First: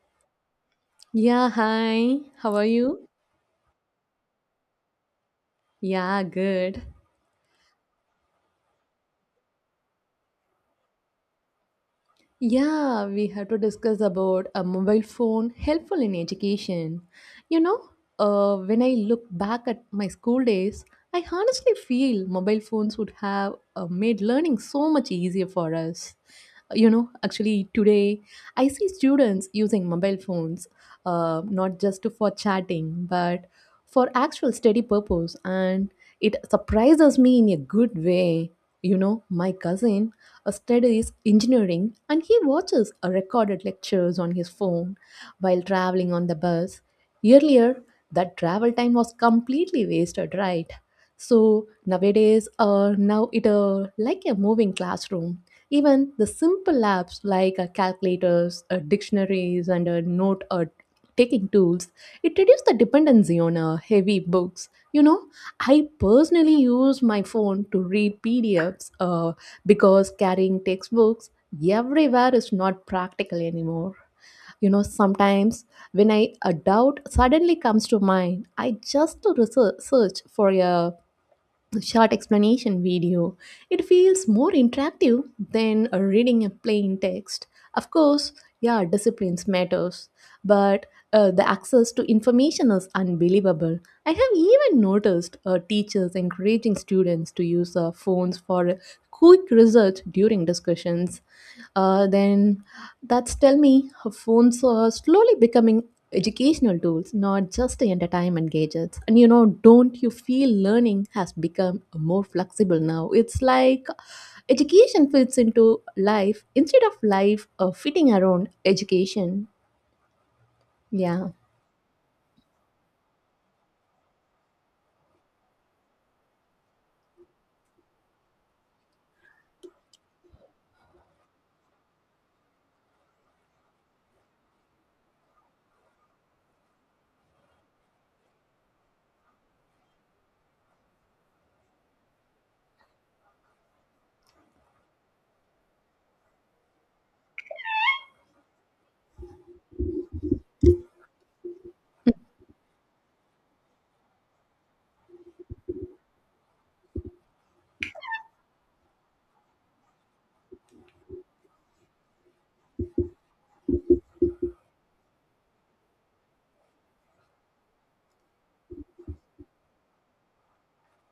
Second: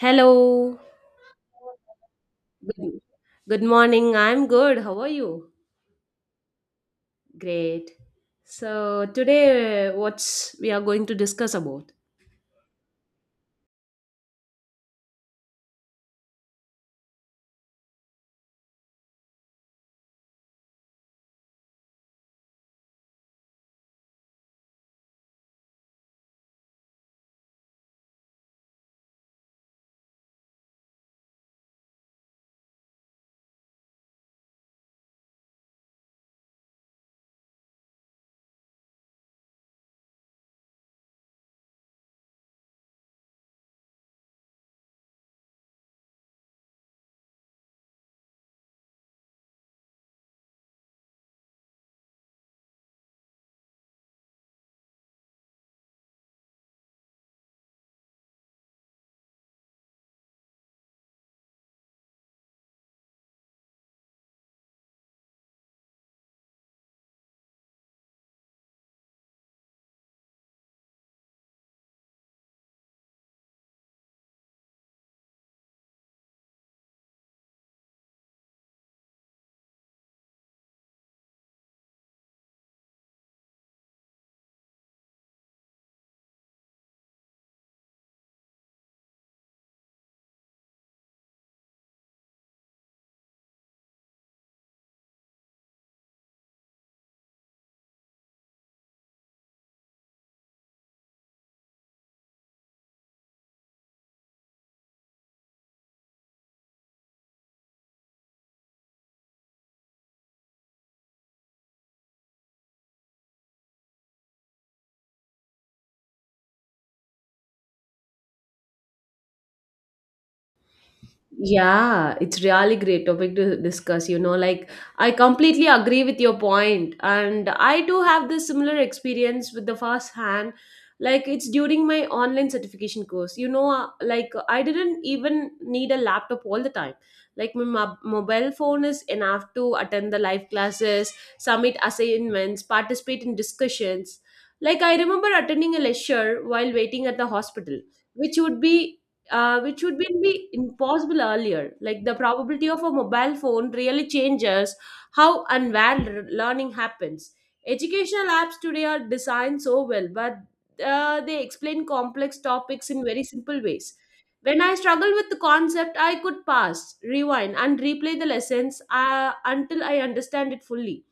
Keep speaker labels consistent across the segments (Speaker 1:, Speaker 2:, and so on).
Speaker 1: Hello.
Speaker 2: Yeah, hi. How are
Speaker 1: Good,
Speaker 2: you?
Speaker 1: good morning. I'm good. How are you?
Speaker 2: Yeah, good.
Speaker 1: Great. So today, what's we are going to discuss about?
Speaker 2: Yeah, we have to discuss about a mobile phone helpful in education. You know, when I look back at my school days, I honestly feel mobile phones would have made learning so much easier for us. You know, actually today I see students using mobile phones not just for chatting but for actual study purpose, and it surprises me in a good way. You know, my cousin studies engineering, and he watches recorded lectures on his phone while traveling on the bus. Earlier, that travel time was completely wasted, right? So nowadays, now it like a moving classroom. Even the simple apps like calculators, dictionaries, and note taking tools, it reduces the dependency on heavy books. You know, I personally use my phone to read PDFs because carrying textbooks everywhere is not practical anymore. You know, sometimes when I a doubt suddenly comes to mind, I just research search for a short explanation video. It feels more interactive than reading a plain text. Of course, yeah, disciplines matters, but the access to information is unbelievable. I have even noticed teachers encouraging students to use phones for quick research during discussions. Then that's tell me her phones are slowly becoming educational tools, not just the entertainment gadgets. And you know, don't you feel learning has become more flexible now? It's like education fits into life instead of life fitting around education. Yeah.
Speaker 1: Yeah, it's really great topic to discuss, you know, like I completely agree with your point and I do have this similar experience with the first hand like it's during my online certification course. Like I didn't even need a laptop all the time. Like my mobile phone is enough to attend the live classes, submit assignments, participate in discussions. Like I remember attending a lecture while waiting at the hospital, which would be which would been be impossible earlier. Like the probability of a mobile phone really changes how and where learning happens. Educational apps today are designed so well, but they explain complex topics in very simple ways. When I struggled with the concept, I could pause, rewind, and replay the lessons until I understand it fully.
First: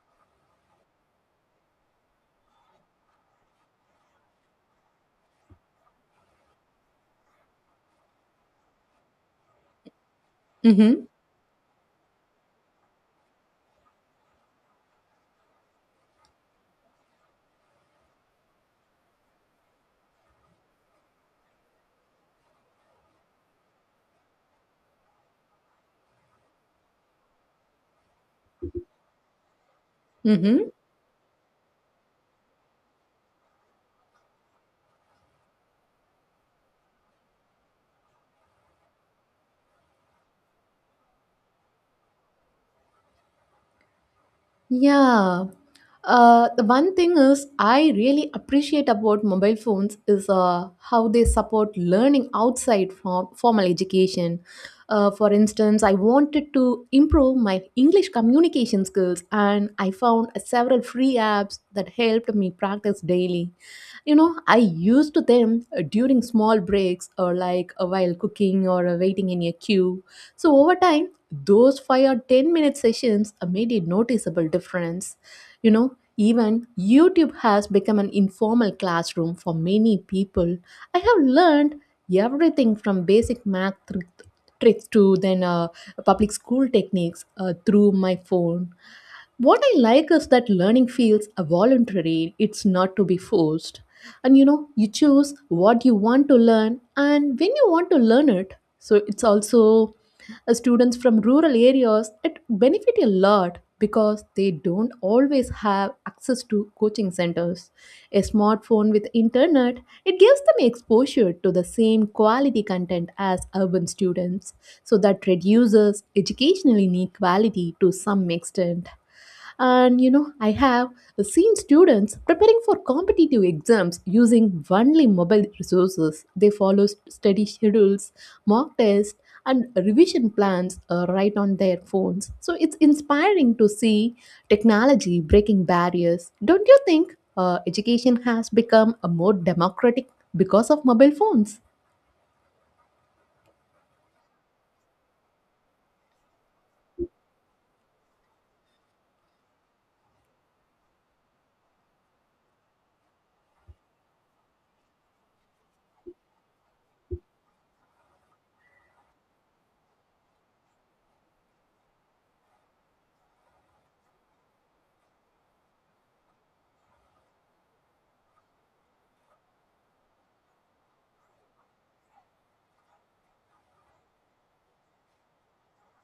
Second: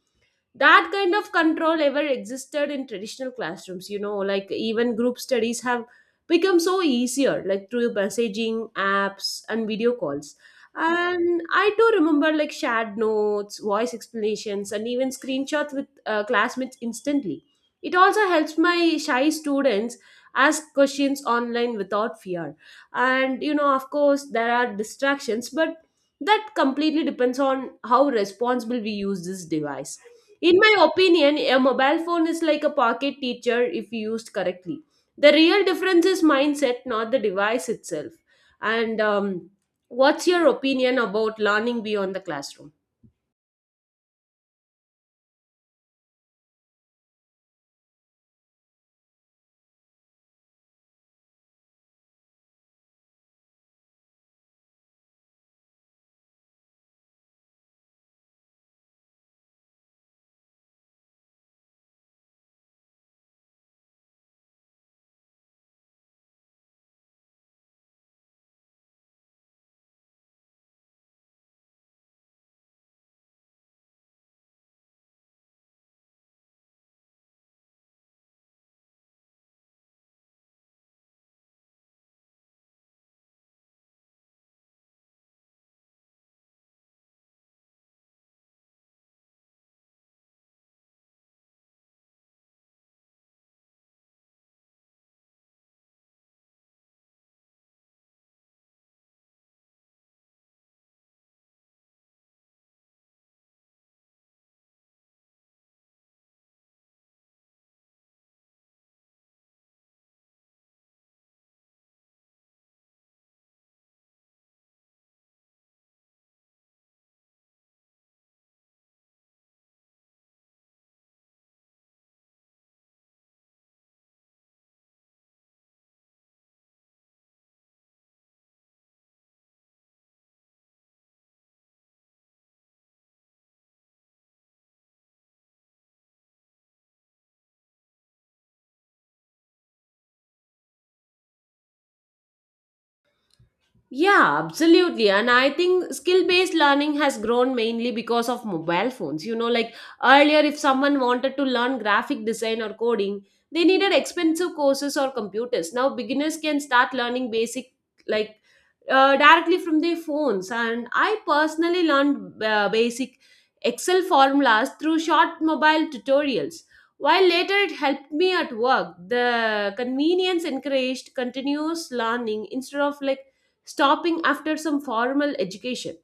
Speaker 1: That kind of control ever existed in traditional classrooms, you know, like even group studies have become so easier, like through messaging apps and video calls.
Speaker 2: Mm-hmm.
Speaker 1: And I do remember like shared notes, voice explanations, and even screenshots with classmates instantly. It also helps my shy students ask questions online without fear. And you know, of course there are distractions, but that completely depends on how responsible we use this device. In
Speaker 2: Mm-hmm.
Speaker 1: my opinion, a mobile phone is like a pocket teacher if used correctly. The real difference is mindset, not the device itself. And What's your opinion about learning beyond the classroom?
Speaker 2: Yeah. The one thing is I really appreciate about mobile phones is how they support learning outside from formal education. For instance, I wanted to improve my English communication skills, and I found several free apps that helped me practice daily. You know, I used them during small breaks or like while cooking or waiting in a queue. So over time, those 5 or 10-minute sessions made a noticeable difference. You know, even YouTube has become an informal classroom for many people. I have learned everything from basic math tricks to then public school techniques through my phone. What I like is that learning feels voluntary, it's not to be forced. And you know, you choose what you want to learn and when you want to learn it. So it's also students from rural areas, it benefit a lot because they don't always have access to coaching centers. A smartphone with internet, it gives them exposure to the same quality content as urban students, so that reduces educational inequality to some extent. And you know, I have seen students preparing for competitive exams using only mobile resources. They follow study schedules, mock tests, and revision plans are right on their phones. So it's inspiring to see technology breaking barriers. Don't you think education has become a more democratic because of mobile phones?
Speaker 1: Yeah, absolutely. And I think skill based learning has grown mainly because of mobile phones. You know, like earlier, if someone wanted to learn graphic design or coding, they needed expensive courses or computers. Now, beginners can start learning basic, like directly from their phones. And I personally learned basic Excel formulas through short mobile tutorials. While later it helped me at work, the convenience encouraged continuous learning instead of like stopping after some formal education.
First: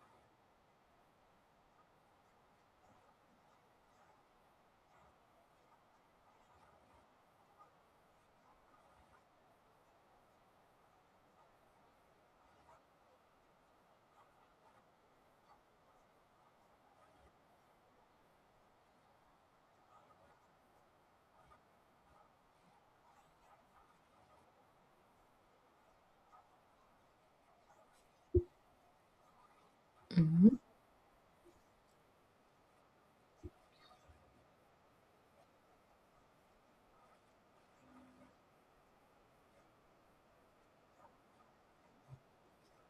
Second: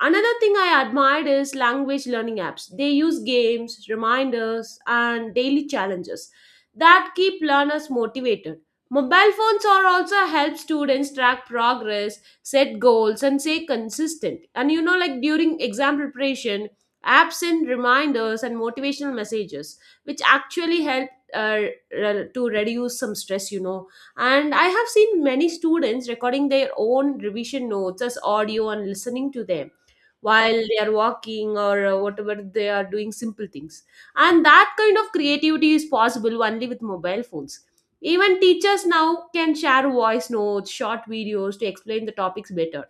Speaker 1: Another thing I admired is language learning apps. They use games, reminders, and daily challenges that keep learners motivated. Mobile phones are also help students track progress, set goals, and stay consistent. And you know, like during exam preparation, apps send reminders and motivational messages, which actually help to reduce some stress. You know, and I have seen many students recording their own revision notes as audio and listening to them
Speaker 2: Mhm.
Speaker 1: while they are walking or whatever they are doing simple things. And that kind of creativity is possible only with mobile phones. Even teachers now can share voice notes, short videos to explain the topics better.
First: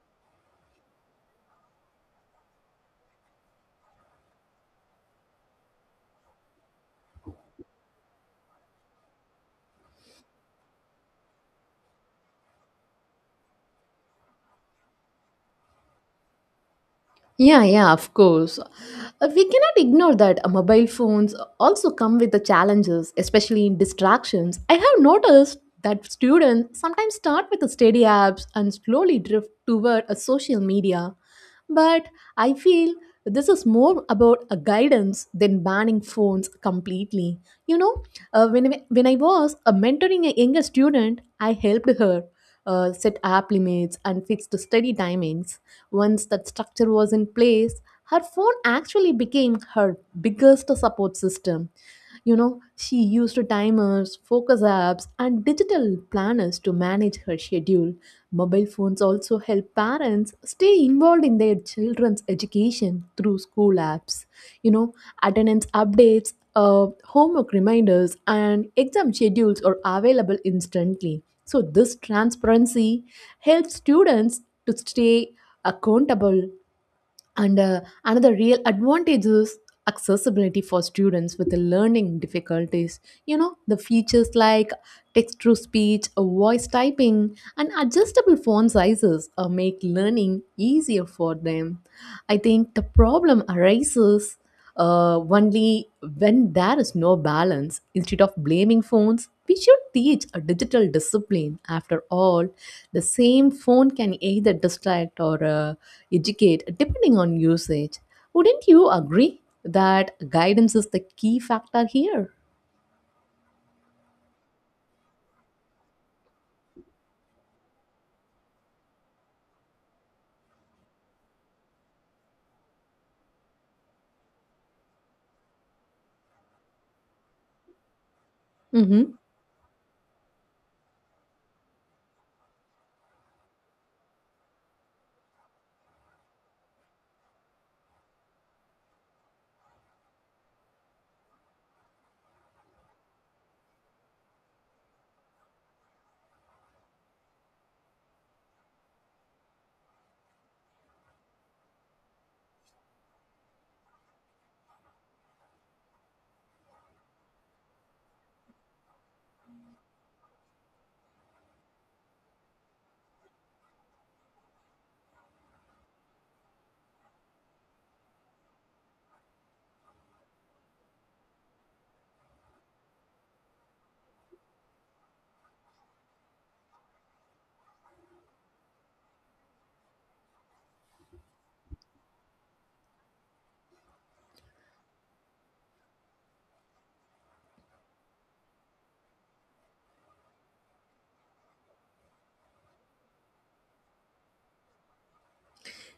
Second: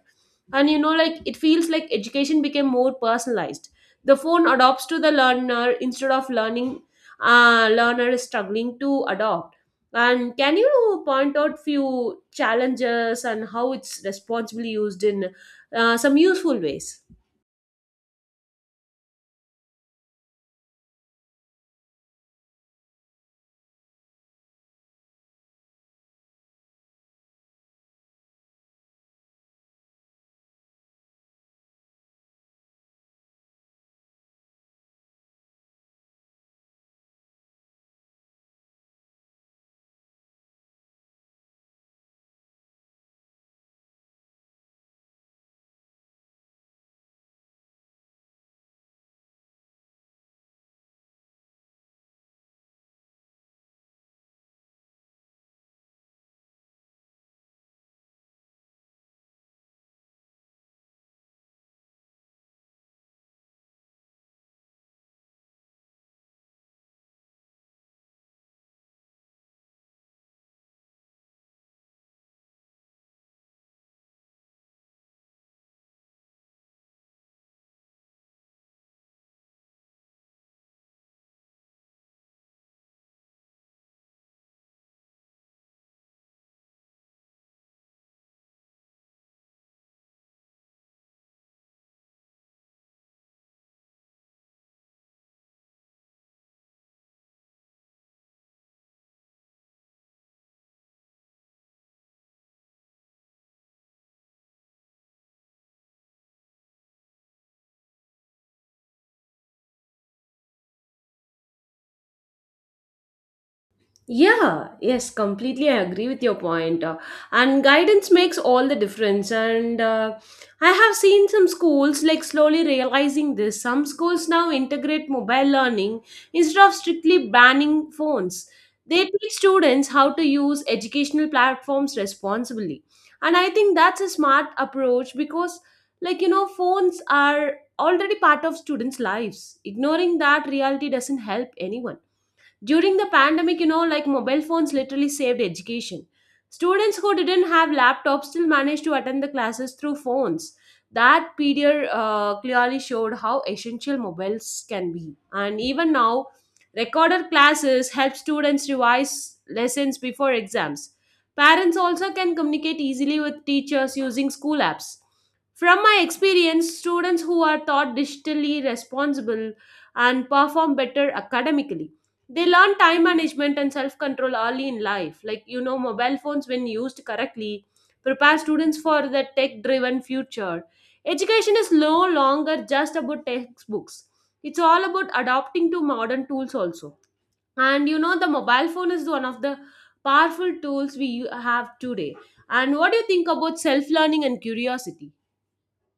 Speaker 1: And you know, like it feels like education became more personalized. The phone adopts to the learner instead of learning, learner is struggling to adopt. And can you point out few challenges and how it's responsibly used in some useful ways?
Speaker 2: Yeah, yeah, of course. We cannot ignore that mobile phones also come with the challenges, especially in distractions. I have noticed that students sometimes start with the study apps and slowly drift toward a social media. But I feel this is more about a guidance than banning phones completely. You know, when I was mentoring a younger student, I helped her set app limits and fix the study timings. Once that structure was in place, her phone actually became her biggest support system. You know, she used timers, focus apps, and digital planners to manage her schedule. Mobile phones also help parents stay involved in their children's education through school apps. You know, attendance updates, homework reminders, and exam schedules are available instantly. So this transparency helps students to stay accountable, and another real advantage is accessibility for students with learning difficulties. You know, the features like text to speech, voice typing, and adjustable font sizes make learning easier for them. I think the problem arises only when there is no balance. Instead of blaming phones, we should teach a digital discipline. After all, the same phone can either distract or educate depending on usage. Wouldn't you agree that guidance is the key factor here?
Speaker 1: Yeah, yes, completely. I agree with your point. And guidance makes all the difference. And I have seen some schools like slowly realizing this. Some schools now integrate mobile learning instead of strictly banning phones. They
Speaker 2: Mm-hmm.
Speaker 1: teach students how to use educational platforms responsibly. And I think that's a smart approach because, like, you know, phones are already part of students' lives. Ignoring that reality doesn't help anyone. During the pandemic, you know, like mobile phones literally saved education. Students who didn't have laptops still managed to attend the classes through phones. That period clearly showed how essential mobiles can be. And even now, recorded classes help students revise lessons before exams. Parents also can communicate easily with teachers using school apps. From my experience, students who are taught digitally responsible and perform better academically. They learn time management and self control early in life. Like, you know, mobile phones, when used correctly, prepare students for the tech driven future. Education is no longer just about textbooks, it's all about adapting to modern tools also. And you know, the mobile phone is one of the powerful tools we have today. And what do you think about self learning and curiosity?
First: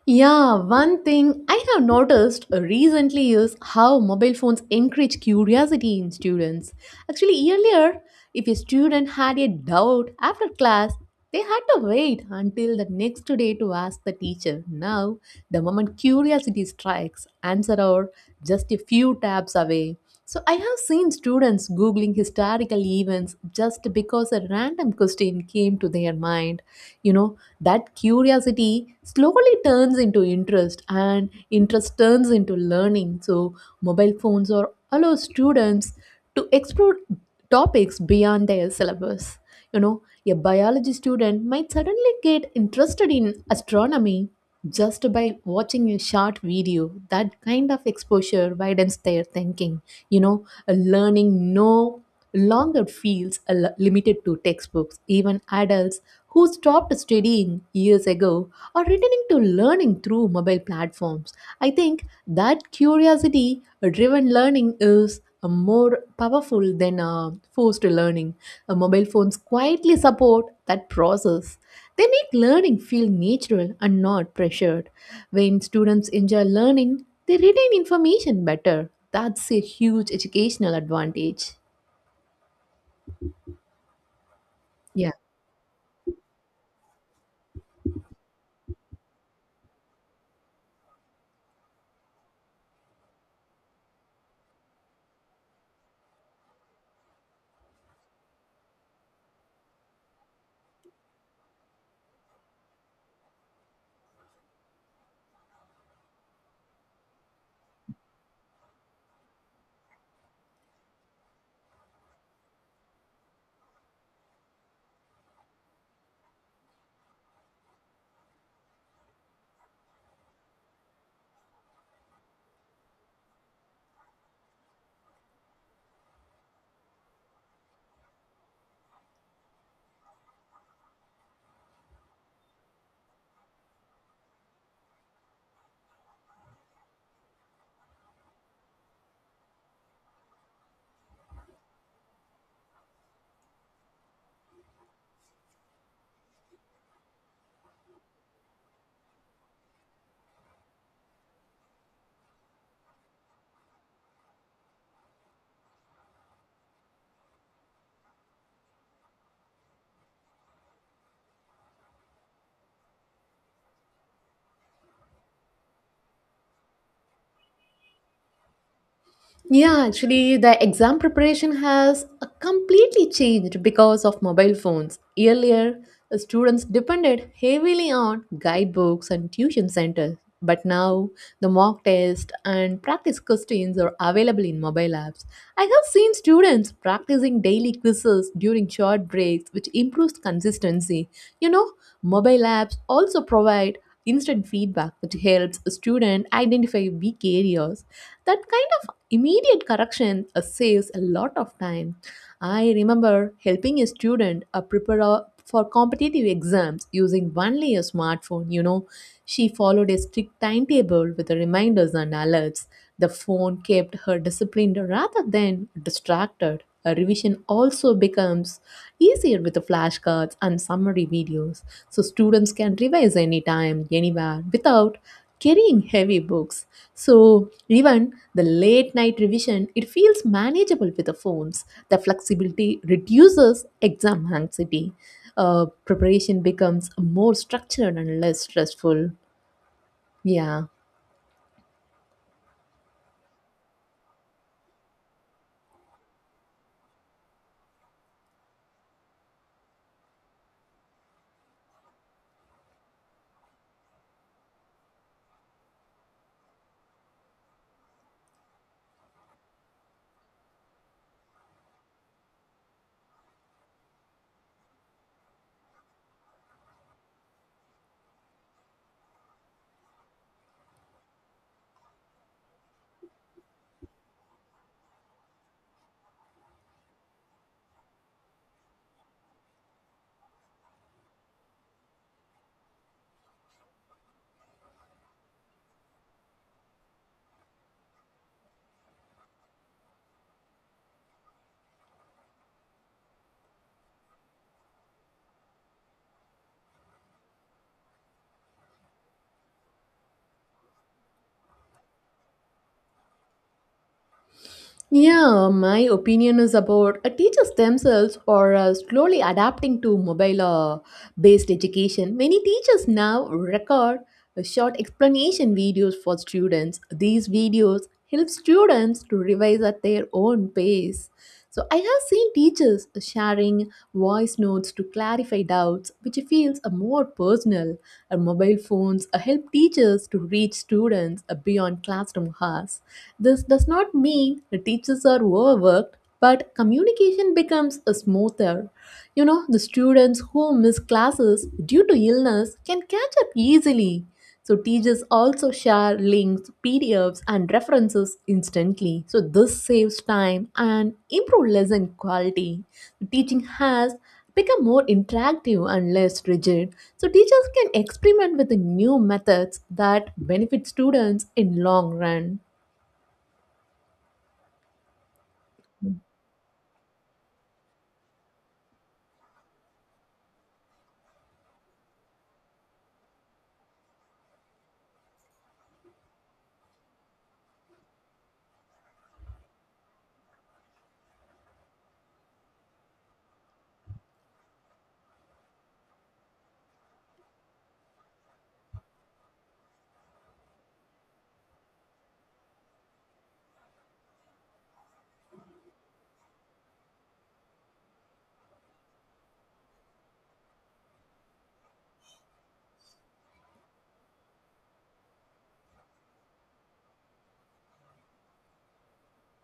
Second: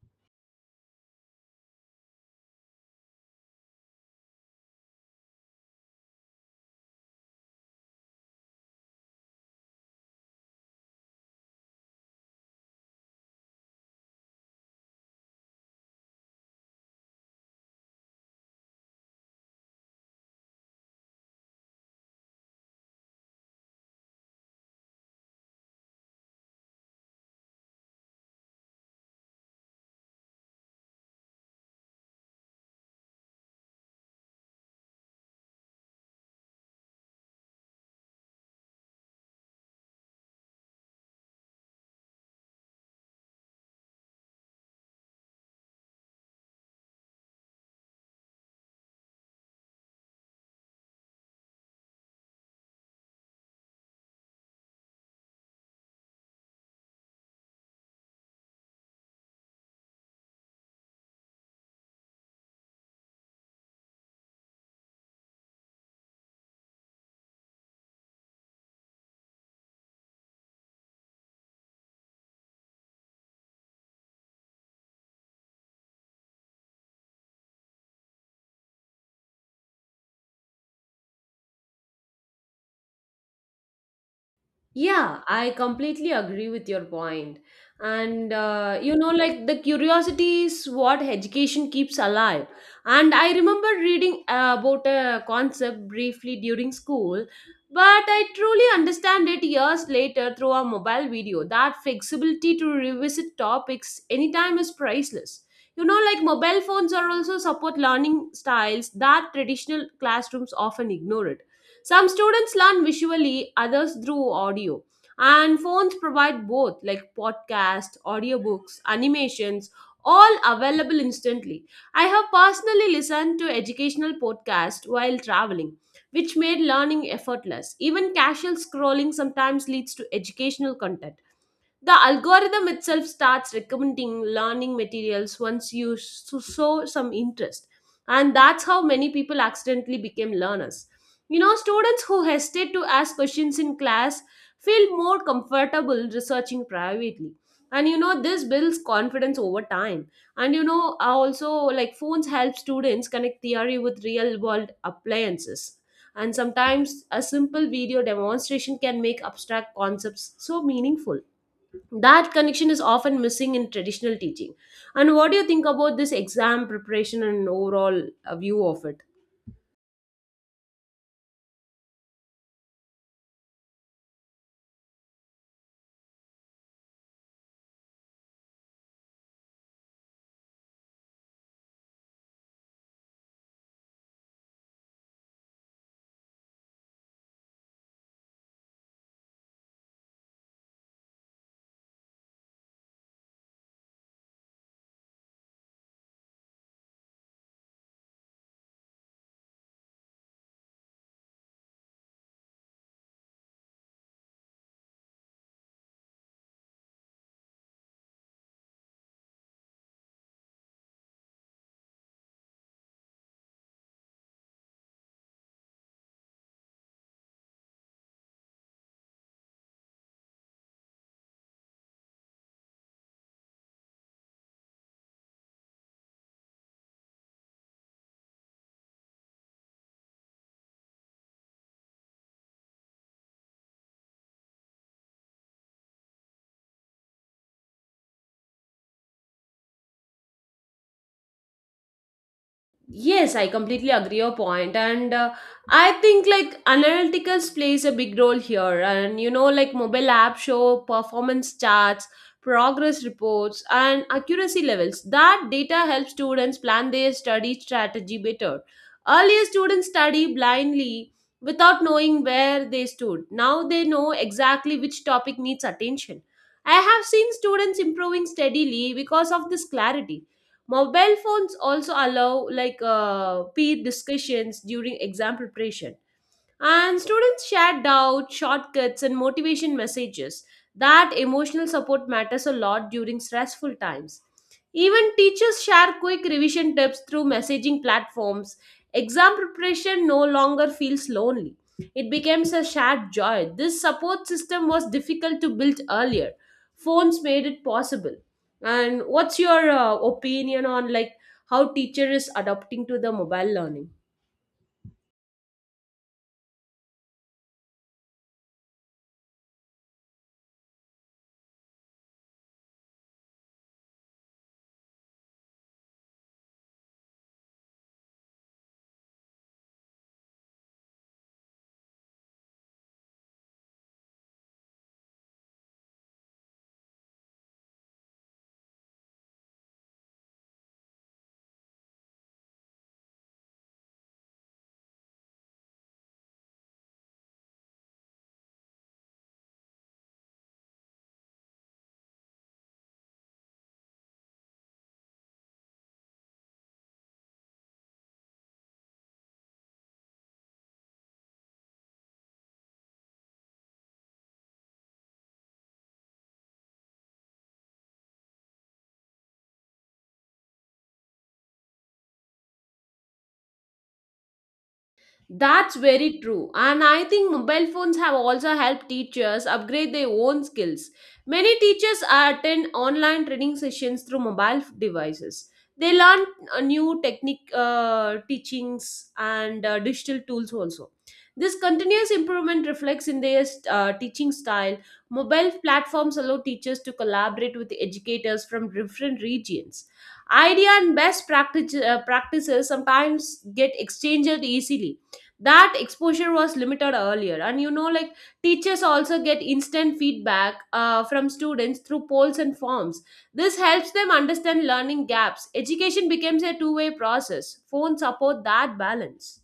Speaker 2: Yeah, one thing I have noticed recently is how mobile phones encourage curiosity in students. Actually, earlier, if a student had a doubt after class, they had to wait until the next day to ask the teacher. Now, the moment curiosity strikes, answer are just a few taps away. So I have seen students googling historical events just because a random question came to their mind. You know, that curiosity slowly turns into interest, and interest turns into learning. So mobile phones are allow students to explore topics beyond their syllabus. You know, a biology student might suddenly get interested in astronomy just by watching a short video. That kind of exposure widens their thinking. You know, a learning no longer feels a limited to textbooks. Even adults who stopped studying years ago are returning to learning through mobile platforms. I think that curiosity driven learning is more powerful than forced learning. Mobile phones quietly support that process. They make learning feel natural and not pressured. When students enjoy learning, they retain information better. That's a huge educational advantage. Yeah.
Speaker 1: Yeah, I completely agree with your point. And you know, like the curiosity is what education keeps alive. And I remember reading about a concept briefly during school, but I truly understand it years later through a mobile video. That flexibility to revisit topics anytime is priceless. You know, like mobile phones are also support learning styles that traditional classrooms often ignore it. Some students learn visually, others through audio. And phones provide both, like podcasts, audiobooks, animations, all available instantly. I have personally listened to educational podcasts while traveling, which made learning effortless. Even casual scrolling sometimes leads to educational content. The algorithm itself starts recommending learning materials once you show some interest. And that's how many people accidentally became learners. You know, students who hesitate to ask questions in class feel more comfortable researching privately. And you know, this builds confidence over time. And you know, also, like phones help students connect theory with real world appliances. And sometimes a simple video demonstration can make abstract concepts so meaningful. That connection is often missing in traditional teaching. And what do you think about this exam preparation and overall view of it?
Speaker 2: Yeah, actually, the exam preparation has completely changed because of mobile phones. Earlier, the students depended heavily on guidebooks and tuition centers, but now the mock test and practice questions are available in mobile apps. I have seen students practicing daily quizzes during short breaks, which improves consistency. You know, mobile apps also provide instant feedback, which helps a student identify weak areas. That kind of immediate correction saves a lot of time. I remember helping a student prepare for competitive exams using only a smartphone. You know, she followed a strict timetable with reminders and alerts. The phone kept her disciplined rather than distracted. A revision also becomes easier with the flashcards and summary videos, so students can revise anytime, anywhere, without carrying heavy books. So even the late night revision, it feels manageable with the phones. The flexibility reduces exam anxiety. Preparation becomes more structured and less stressful. Yeah.
Speaker 1: Yes, I completely agree your point, and I think like analytics plays a big role here. And you know, like mobile app show performance charts, progress reports, and accuracy levels. That data helps students plan their study strategy better. Earlier, students study blindly without knowing where they stood. Now they know exactly which topic needs attention. I have seen students improving steadily because of this clarity. Mobile phones also allow like peer discussions during exam preparation. And students shared doubts, shortcuts, and motivation messages. That emotional support matters a lot during stressful times. Even teachers share quick revision tips through messaging platforms. Exam preparation no longer feels lonely. It becomes a shared joy. This support system was difficult to build earlier. Phones made it possible. And what's your opinion on like how teacher is adapting to the mobile learning?
Speaker 2: Yeah, my opinion is about teachers themselves are slowly adapting to mobile based education. Many teachers now record short explanation videos for students. These videos help students to revise at their own pace. So I have seen teachers sharing voice notes to clarify doubts, which feels more personal. Our mobile phones help teachers to reach students beyond classroom hours. This does not mean the teachers are overworked, but communication becomes smoother. You know, the students who miss classes due to illness can catch up easily. So teachers also share links, PDFs, and references instantly. So this saves time and improves lesson quality. Teaching has become more interactive and less rigid. So teachers can experiment with the new methods that benefit students in long run.
Speaker 1: That's very true. And I think mobile phones have also helped teachers upgrade their own skills. Many teachers attend online training sessions through mobile devices. They learn new technique teachings and digital tools also. This continuous improvement reflects in their teaching style. Mobile platforms allow teachers to collaborate with educators from different regions. Idea and best practices sometimes get exchanged easily. That exposure was limited earlier. And you know, like teachers also get instant feedback from students through polls and forms. This helps them understand learning gaps. Education becomes a two-way process. Phones support that balance.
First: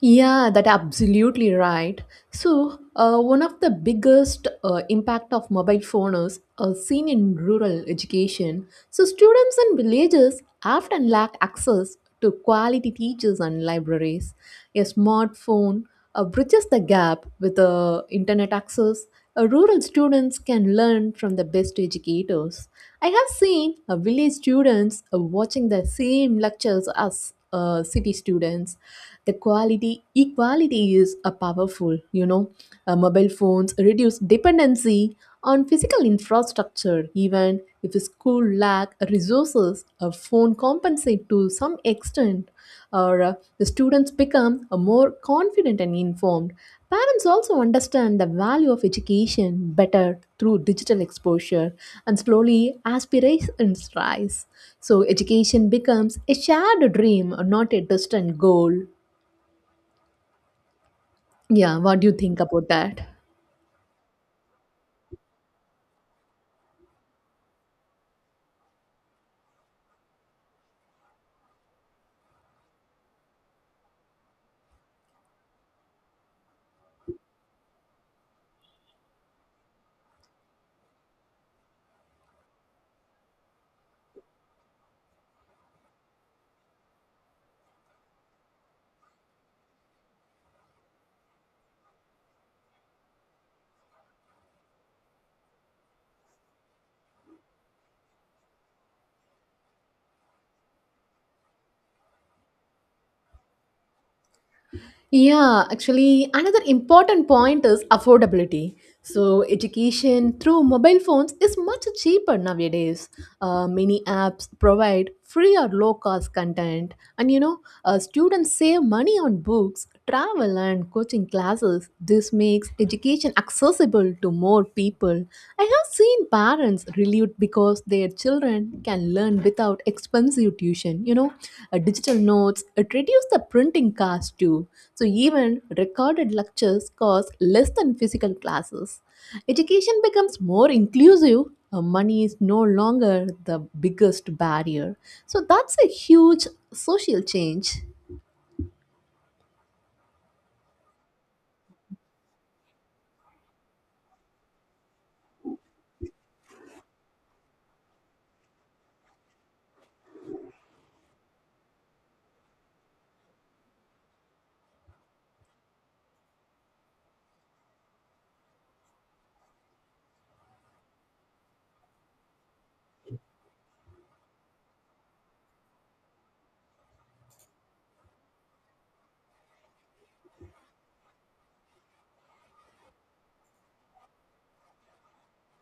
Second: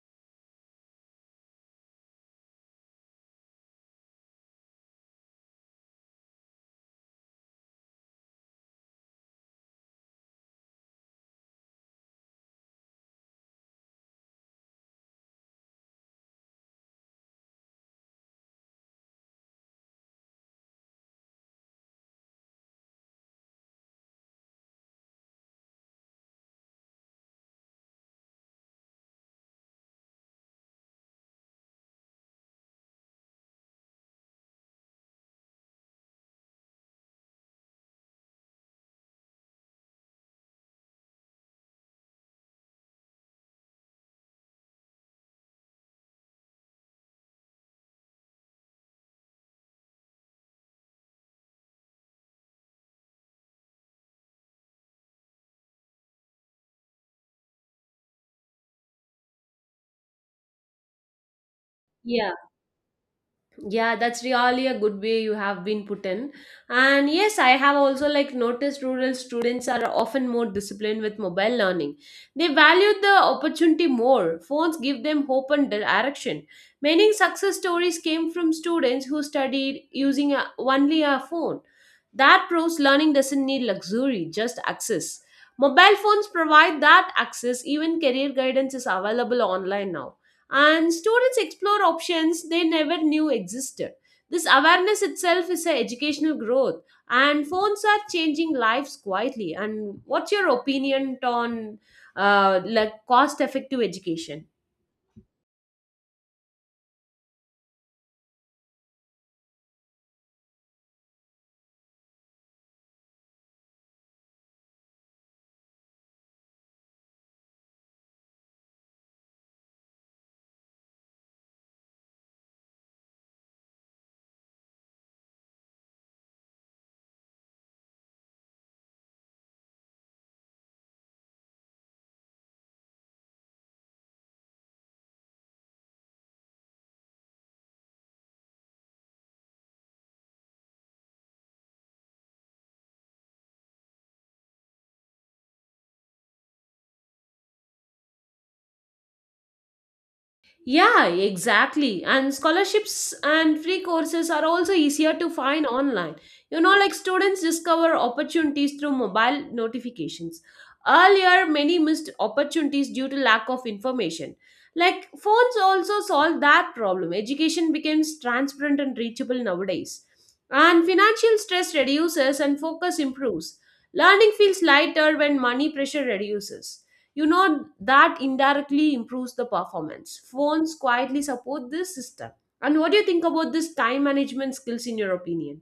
Speaker 2: Yeah, that absolutely right. So, one of the biggest impact of mobile phone is seen in rural education. So students in villages often lack access to quality teachers and libraries. A smartphone bridges the gap with internet access. Rural students can learn from the best educators. I have seen village students watching the same lectures as city students. The quality equality is a powerful, you know. Mobile phones reduce dependency on physical infrastructure. Even if a school lack resources, a phone compensate to some extent. Or the students become more confident and informed. Parents also understand the value of education better through digital exposure, and slowly aspirations rise. So education becomes a shared dream, not a distant goal. Yeah, what do you
Speaker 1: Yeah.
Speaker 2: think about that?
Speaker 1: Yeah, that's really a good way you have been put in. And yes, I have also like noticed rural students are often more disciplined with mobile learning. They value the opportunity more. Phones give them hope and direction. Many success stories came from students who studied using only a phone. That proves learning doesn't need luxury, just access. Mobile phones provide that access, even career guidance is available online now. And students explore options they never knew existed. This awareness itself is an educational growth, and phones are changing lives quietly. And what's your opinion on like cost-effective education?
Speaker 2: Yeah, actually, another important point is affordability. So education through mobile phones is much cheaper nowadays. Many apps provide free or low cost content, and you know, students save money on books, travel, and coaching classes. This makes education accessible to more people. I have seen parents relieved because their children can learn without expensive tuition. You know, digital notes, it reduced the printing cost too. So even recorded lectures cost less than physical classes. Education becomes more inclusive. Money is no longer the biggest barrier. So that's a huge social change.
Speaker 1: Yeah, exactly. And scholarships and free courses are also easier to find online. You know, like students discover opportunities through mobile notifications. Earlier, many missed opportunities due to lack of information. Like phones also solve that problem. Education becomes transparent and reachable nowadays. And financial stress reduces and focus improves. Learning feels lighter when money pressure reduces. You know, that indirectly improves the performance. Phones quietly support this system. And what do you think about this time management skills in your opinion?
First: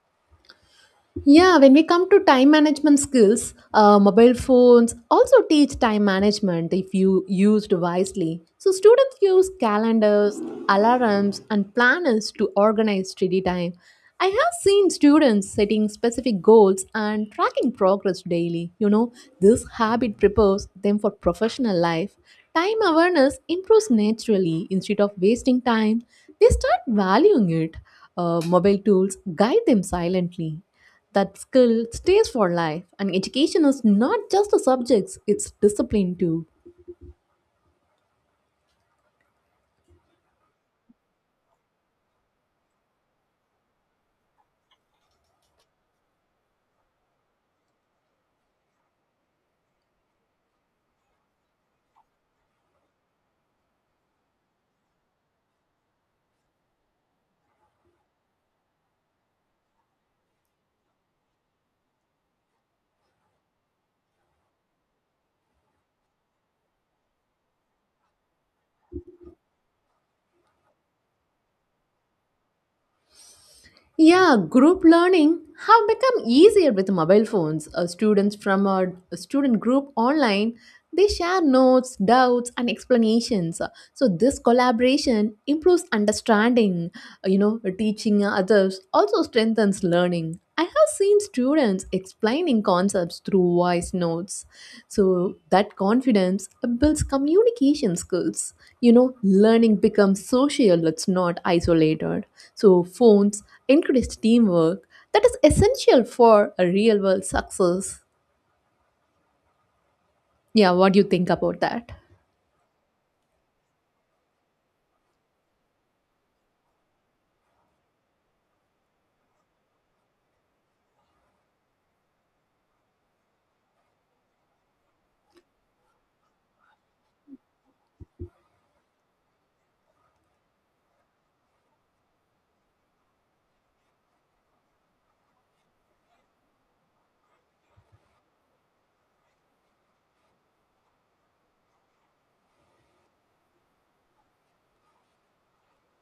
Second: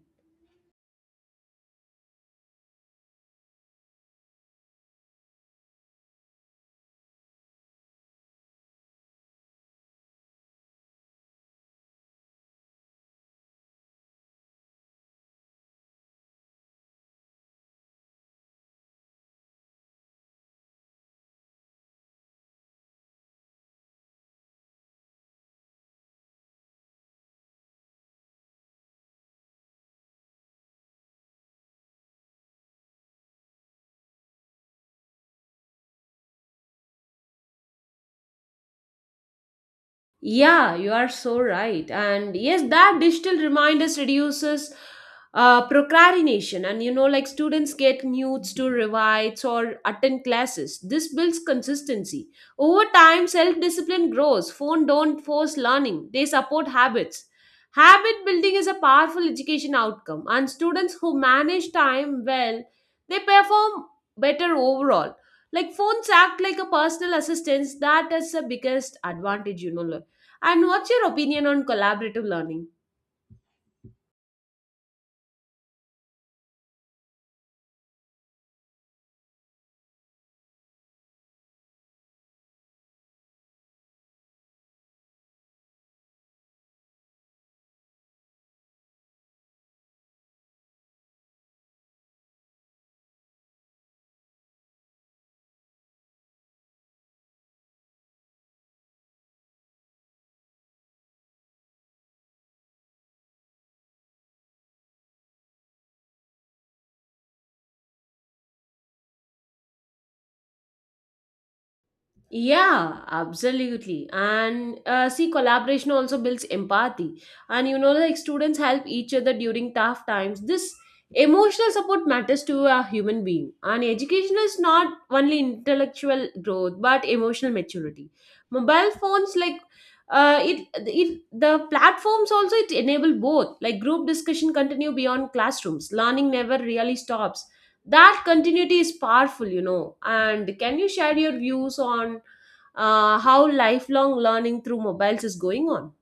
Speaker 2: Yeah, when we come to time management skills, mobile phones also teach time management if you used wisely. So students use calendars, alarms, and planners to organize study time. I have seen students setting specific goals and tracking progress daily. You know, this habit prepares them for professional life. Time awareness improves naturally. Instead of wasting time, they start valuing it. Mobile tools guide them silently. That skill stays for life, and education is not just the subjects, it's discipline too.
Speaker 1: Yeah, you are so right. And yes, that digital reminders reduces procrastination. And you know, like students get nudes to revise or attend classes. This builds consistency. Over time, self discipline grows. Phone don't force learning, they support habits. Habit building is a powerful education outcome, and students who manage time well, they perform better overall. Like phones act like a personal assistance. That is the biggest advantage, you know. And what's your opinion on collaborative learning?
Speaker 2: Yeah, group learning have become easier with mobile phones. Students from a student group online, they share notes, doubts and explanations. So this collaboration improves understanding. Teaching others also strengthens learning. I have seen students explaining concepts through voice notes. So that confidence builds communication skills. You know, learning becomes social, it's not isolated. So phones increased teamwork that is essential for a real world success. Yeah, what do you think about that?
Speaker 1: Yeah, absolutely. And see, collaboration also builds empathy. And you know, like students help each other during tough times. This emotional support matters to a human being. And education is not only intellectual growth, but emotional maturity. Mobile phones, like the platforms also it enable both. Like group discussion continue beyond classrooms. Learning never really stops. That continuity is powerful, you know. And can you share your views on how lifelong learning through mobiles is going on?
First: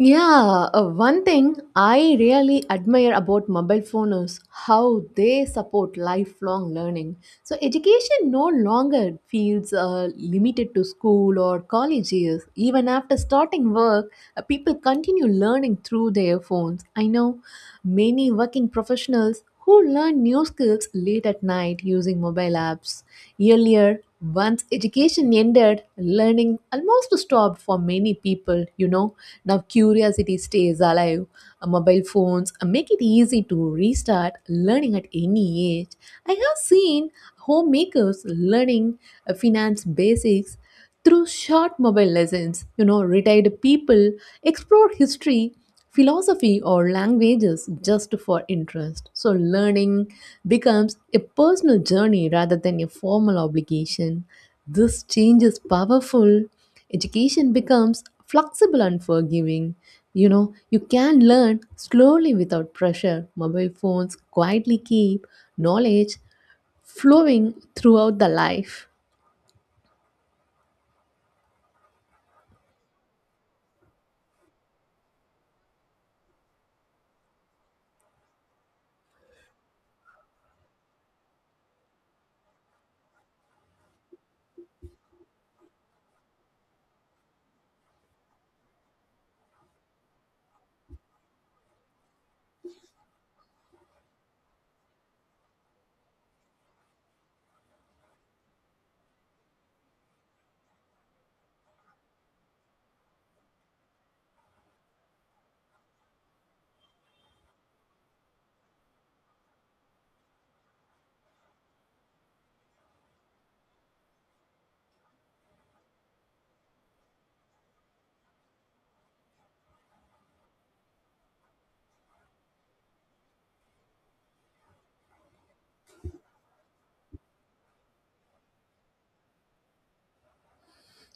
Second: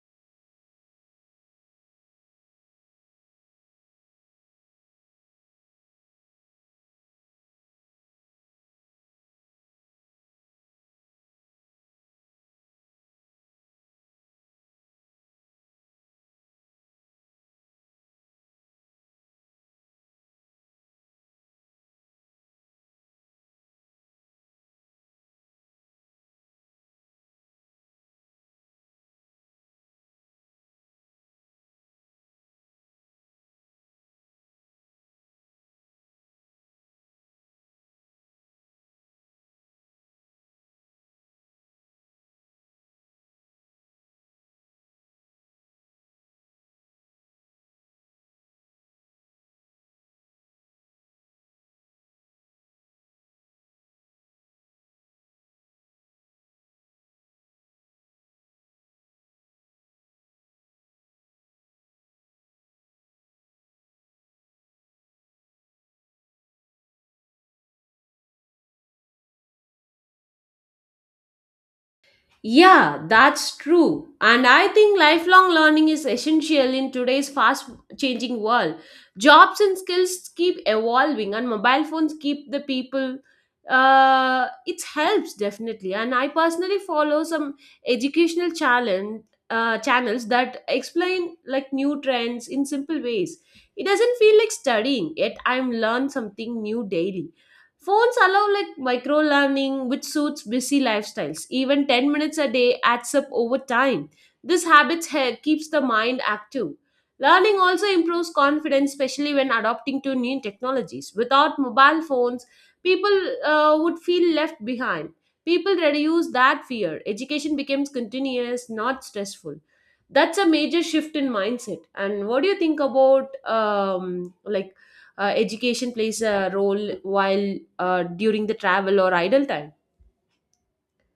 Speaker 2: Yeah, one thing I really admire about mobile phone is how they support lifelong learning. So education no longer feels limited to school or college years. Even after starting work, people continue learning through their phones. I know many working professionals who learn new skills late at night using mobile apps. Earlier, once education ended, learning almost stopped for many people, you know. Now curiosity stays alive. Mobile phones make it easy to restart learning at any age. I have seen homemakers learning finance basics through short mobile lessons. You know, retired people explore history, philosophy, or languages just for interest. So, learning becomes a personal journey rather than a formal obligation. This change is powerful. Education becomes flexible and forgiving. You know, you can learn slowly without pressure. Mobile phones quietly keep knowledge flowing throughout the life.
Speaker 1: Yeah, that's true. And I think lifelong learning is essential in today's fast changing world. Jobs and skills keep evolving, and mobile phones keep the people. It helps definitely. And I personally follow some educational channels that explain like new trends in simple ways. It doesn't feel like studying, yet I'm learn something new daily. Phones allow like micro learning, which suits busy lifestyles. Even 10 minutes a day adds up over time. This habit keeps the mind active. Learning also improves confidence, especially when adopting to new technologies. Without mobile phones, people would feel left behind. People reduce that fear. Education becomes continuous, not stressful. That's a major shift in mindset. And what do you think about like education plays a role while during the travel or idle time?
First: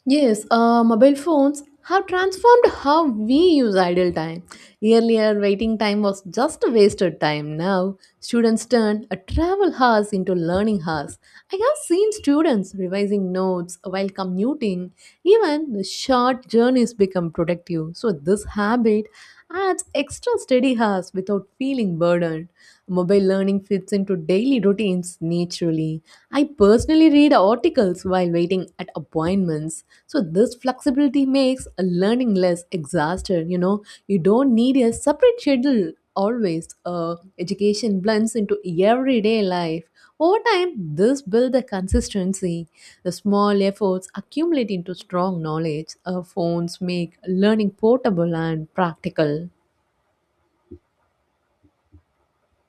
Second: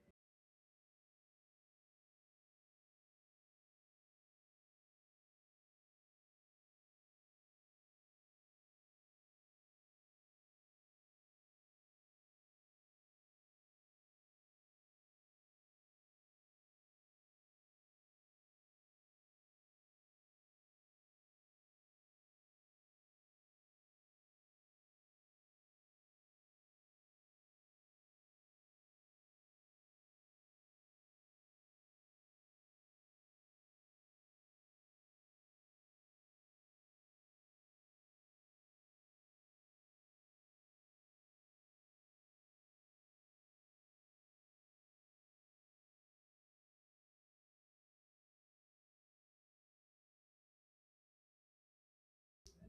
Speaker 2: Yes, mobile phones have transformed how we use idle time. Earlier, waiting time was just wasted time. Now, students turn a travel hours into learning hours. I have seen students revising notes while commuting. Even the short journeys become productive. So, this habit adds extra study hours without feeling burdened. Mobile learning fits into daily routines naturally. I personally read articles while waiting at appointments. So this flexibility makes a learning less exhausted, you know. You don't need a separate schedule always. Education blends into everyday life. Over time, this builds a consistency. The small efforts accumulate into strong knowledge. Phones make learning portable and practical.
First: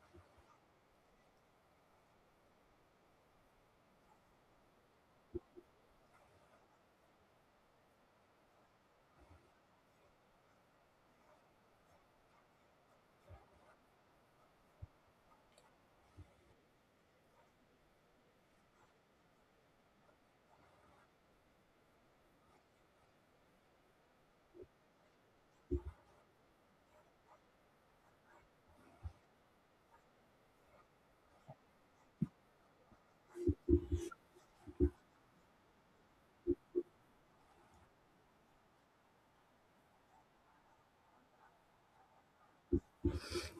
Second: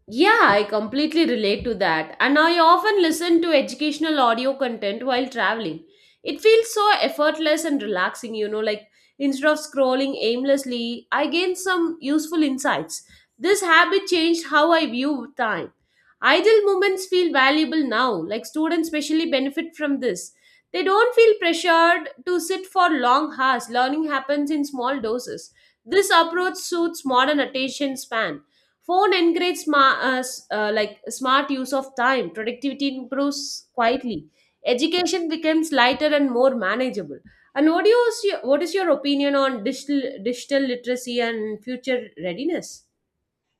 Speaker 1: Yeah, I completely relate to that. And I often listen to educational audio content while traveling. It feels so effortless and relaxing, you know, like instead of scrolling aimlessly, I gain some useful insights. This habit changed how I view time. Idle moments feel valuable now, like students especially benefit from this. They don't feel pressured to sit for long hours. Learning happens in small doses. This approach suits modern attention span. Phone encourages smart, like smart use of time. Productivity improves quietly. Education becomes lighter and more manageable. And what do what is your opinion on digital literacy and future readiness?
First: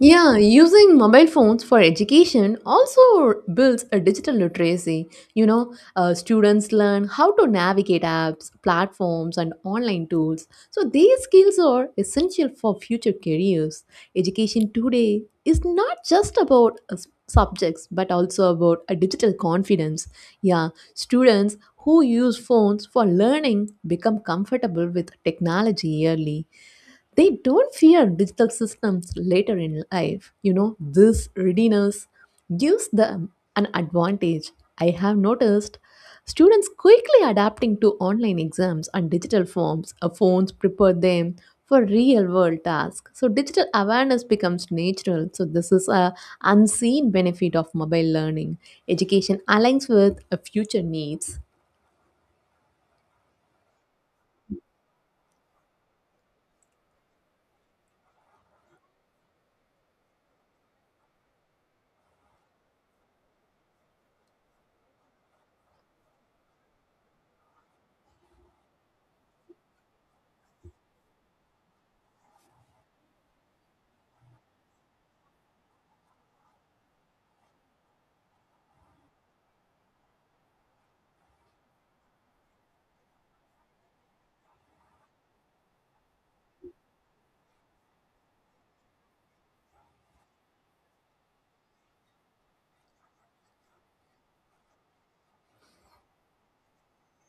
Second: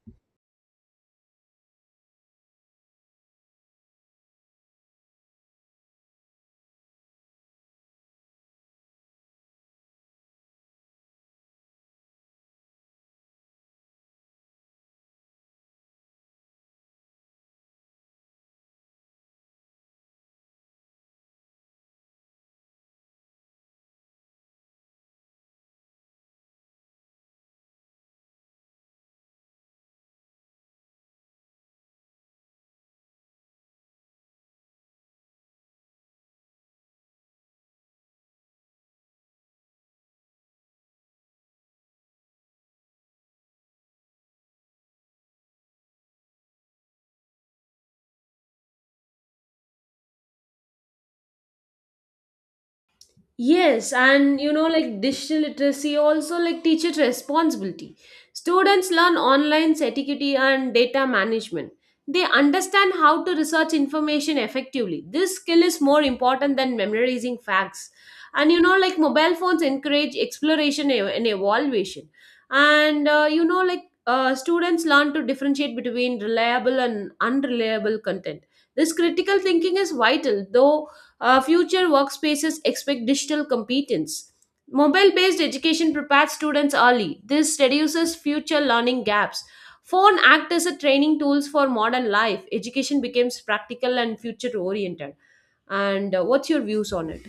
Speaker 2: Yeah, using mobile phones for education also builds a digital literacy. Students learn how to navigate apps, platforms, and online tools. So, these skills are essential for future careers. Education today is not just about subjects but also about a digital confidence. Yeah, students who use phones for learning become comfortable with technology early, they don't fear digital systems later in life. You know, this readiness gives them an advantage. I have noticed students quickly adapting to online exams and digital forms. Phones prepare them for real world tasks. So, digital awareness becomes natural. So, this is a unseen benefit of mobile learning. Education aligns with a future needs.
Speaker 1: Yes, and you know, like digital literacy also like teacher responsibility. Students learn online etiquette and data management. They understand how to research information effectively. This skill is more important than memorizing facts. And you know, like mobile phones encourage and evaluation. And you know, like students learn to differentiate between reliable and unreliable content. This critical thinking is vital, though future workspaces expect digital competence. Mobile based education prepares students early. This reduces future learning gaps. Phone act as a training tools for modern life. Education becomes practical and future oriented. And what's your views on it?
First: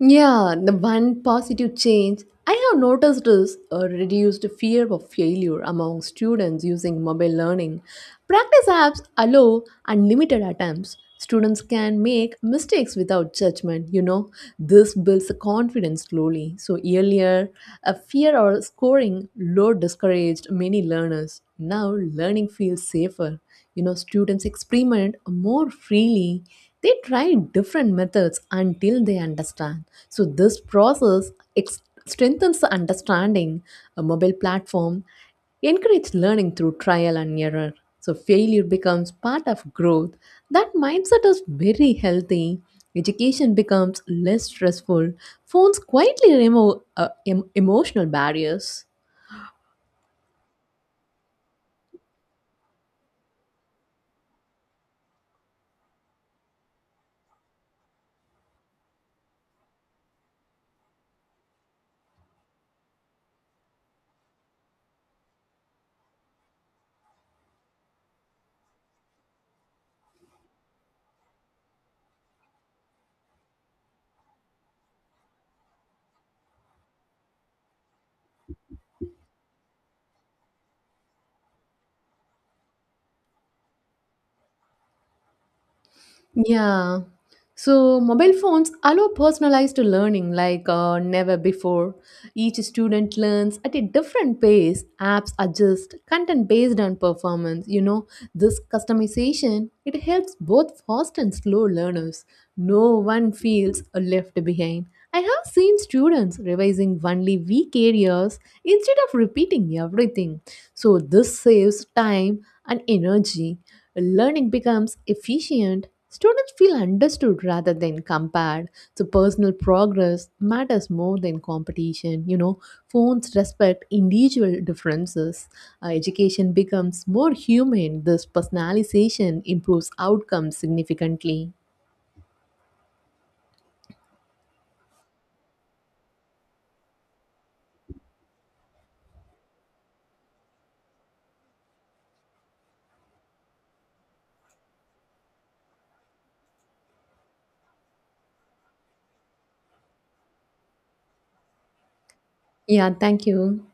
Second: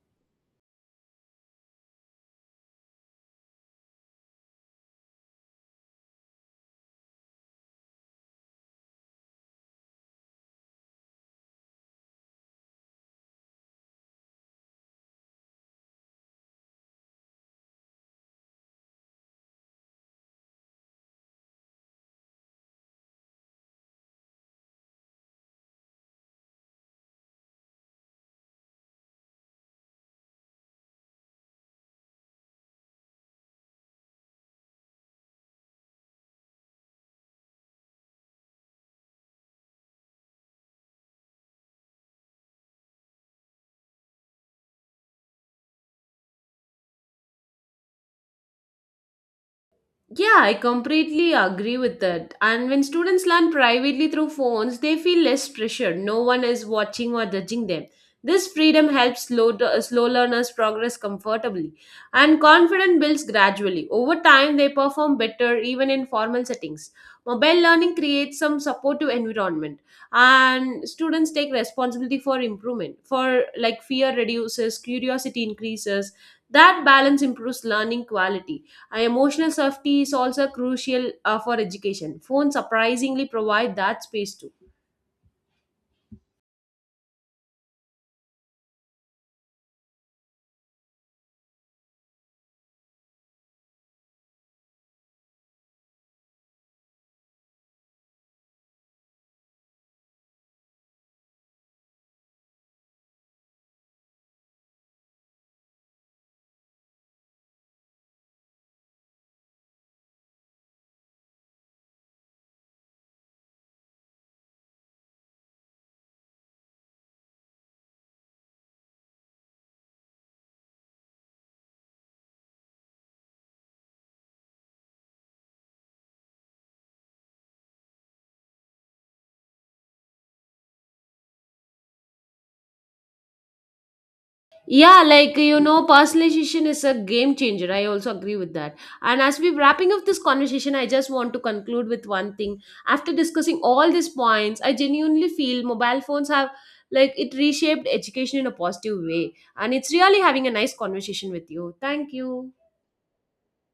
Speaker 2: Yeah, the one positive change I have noticed is a reduced fear of failure among students using mobile learning. Practice apps allow unlimited attempts. Students can make mistakes without judgment, you know. This builds confidence slowly. So, earlier, a fear or scoring low discouraged many learners. Now, learning feels safer. You know, students experiment more freely. They try different methods until they understand. So, this strengthens the understanding. A mobile platform encourage learning through trial and error. So, failure becomes part of growth. That mindset is very healthy. Education becomes less stressful. Phones quietly remove emotional barriers.
Speaker 1: Yeah, I completely agree with that. And when students learn privately through phones, they feel less pressure. No one is watching or judging them. This freedom helps slow learners progress comfortably, and confidence builds gradually. Over time, they perform better even in formal settings. Mobile learning creates some supportive environment, and students take responsibility for improvement. For like fear reduces, curiosity increases. That balance improves learning quality. Emotional safety is also crucial for education. Phones surprisingly provide that space too.
Speaker 2: Yeah. So mobile phones allow personalized learning like never before. Each student learns at a different pace. Apps adjust content based on performance. You know, this customization it helps both fast and slow learners. No one feels left behind. I have seen students revising only weak areas instead of repeating everything. So this saves time and energy, learning becomes efficient, students feel understood rather than compared. So, personal progress matters more than competition. You know, phones respect individual differences. Education becomes more human. This personalization improves outcomes significantly.
Speaker 1: Yeah, like you know, personalization is a game changer. I also agree with that. And as we wrapping up this conversation, I just want to conclude with one thing. After discussing all these points, I genuinely feel mobile phones have like it reshaped education in a positive way. And it's really having a nice conversation with you. Thank you.
Speaker 2: Yeah, thank you.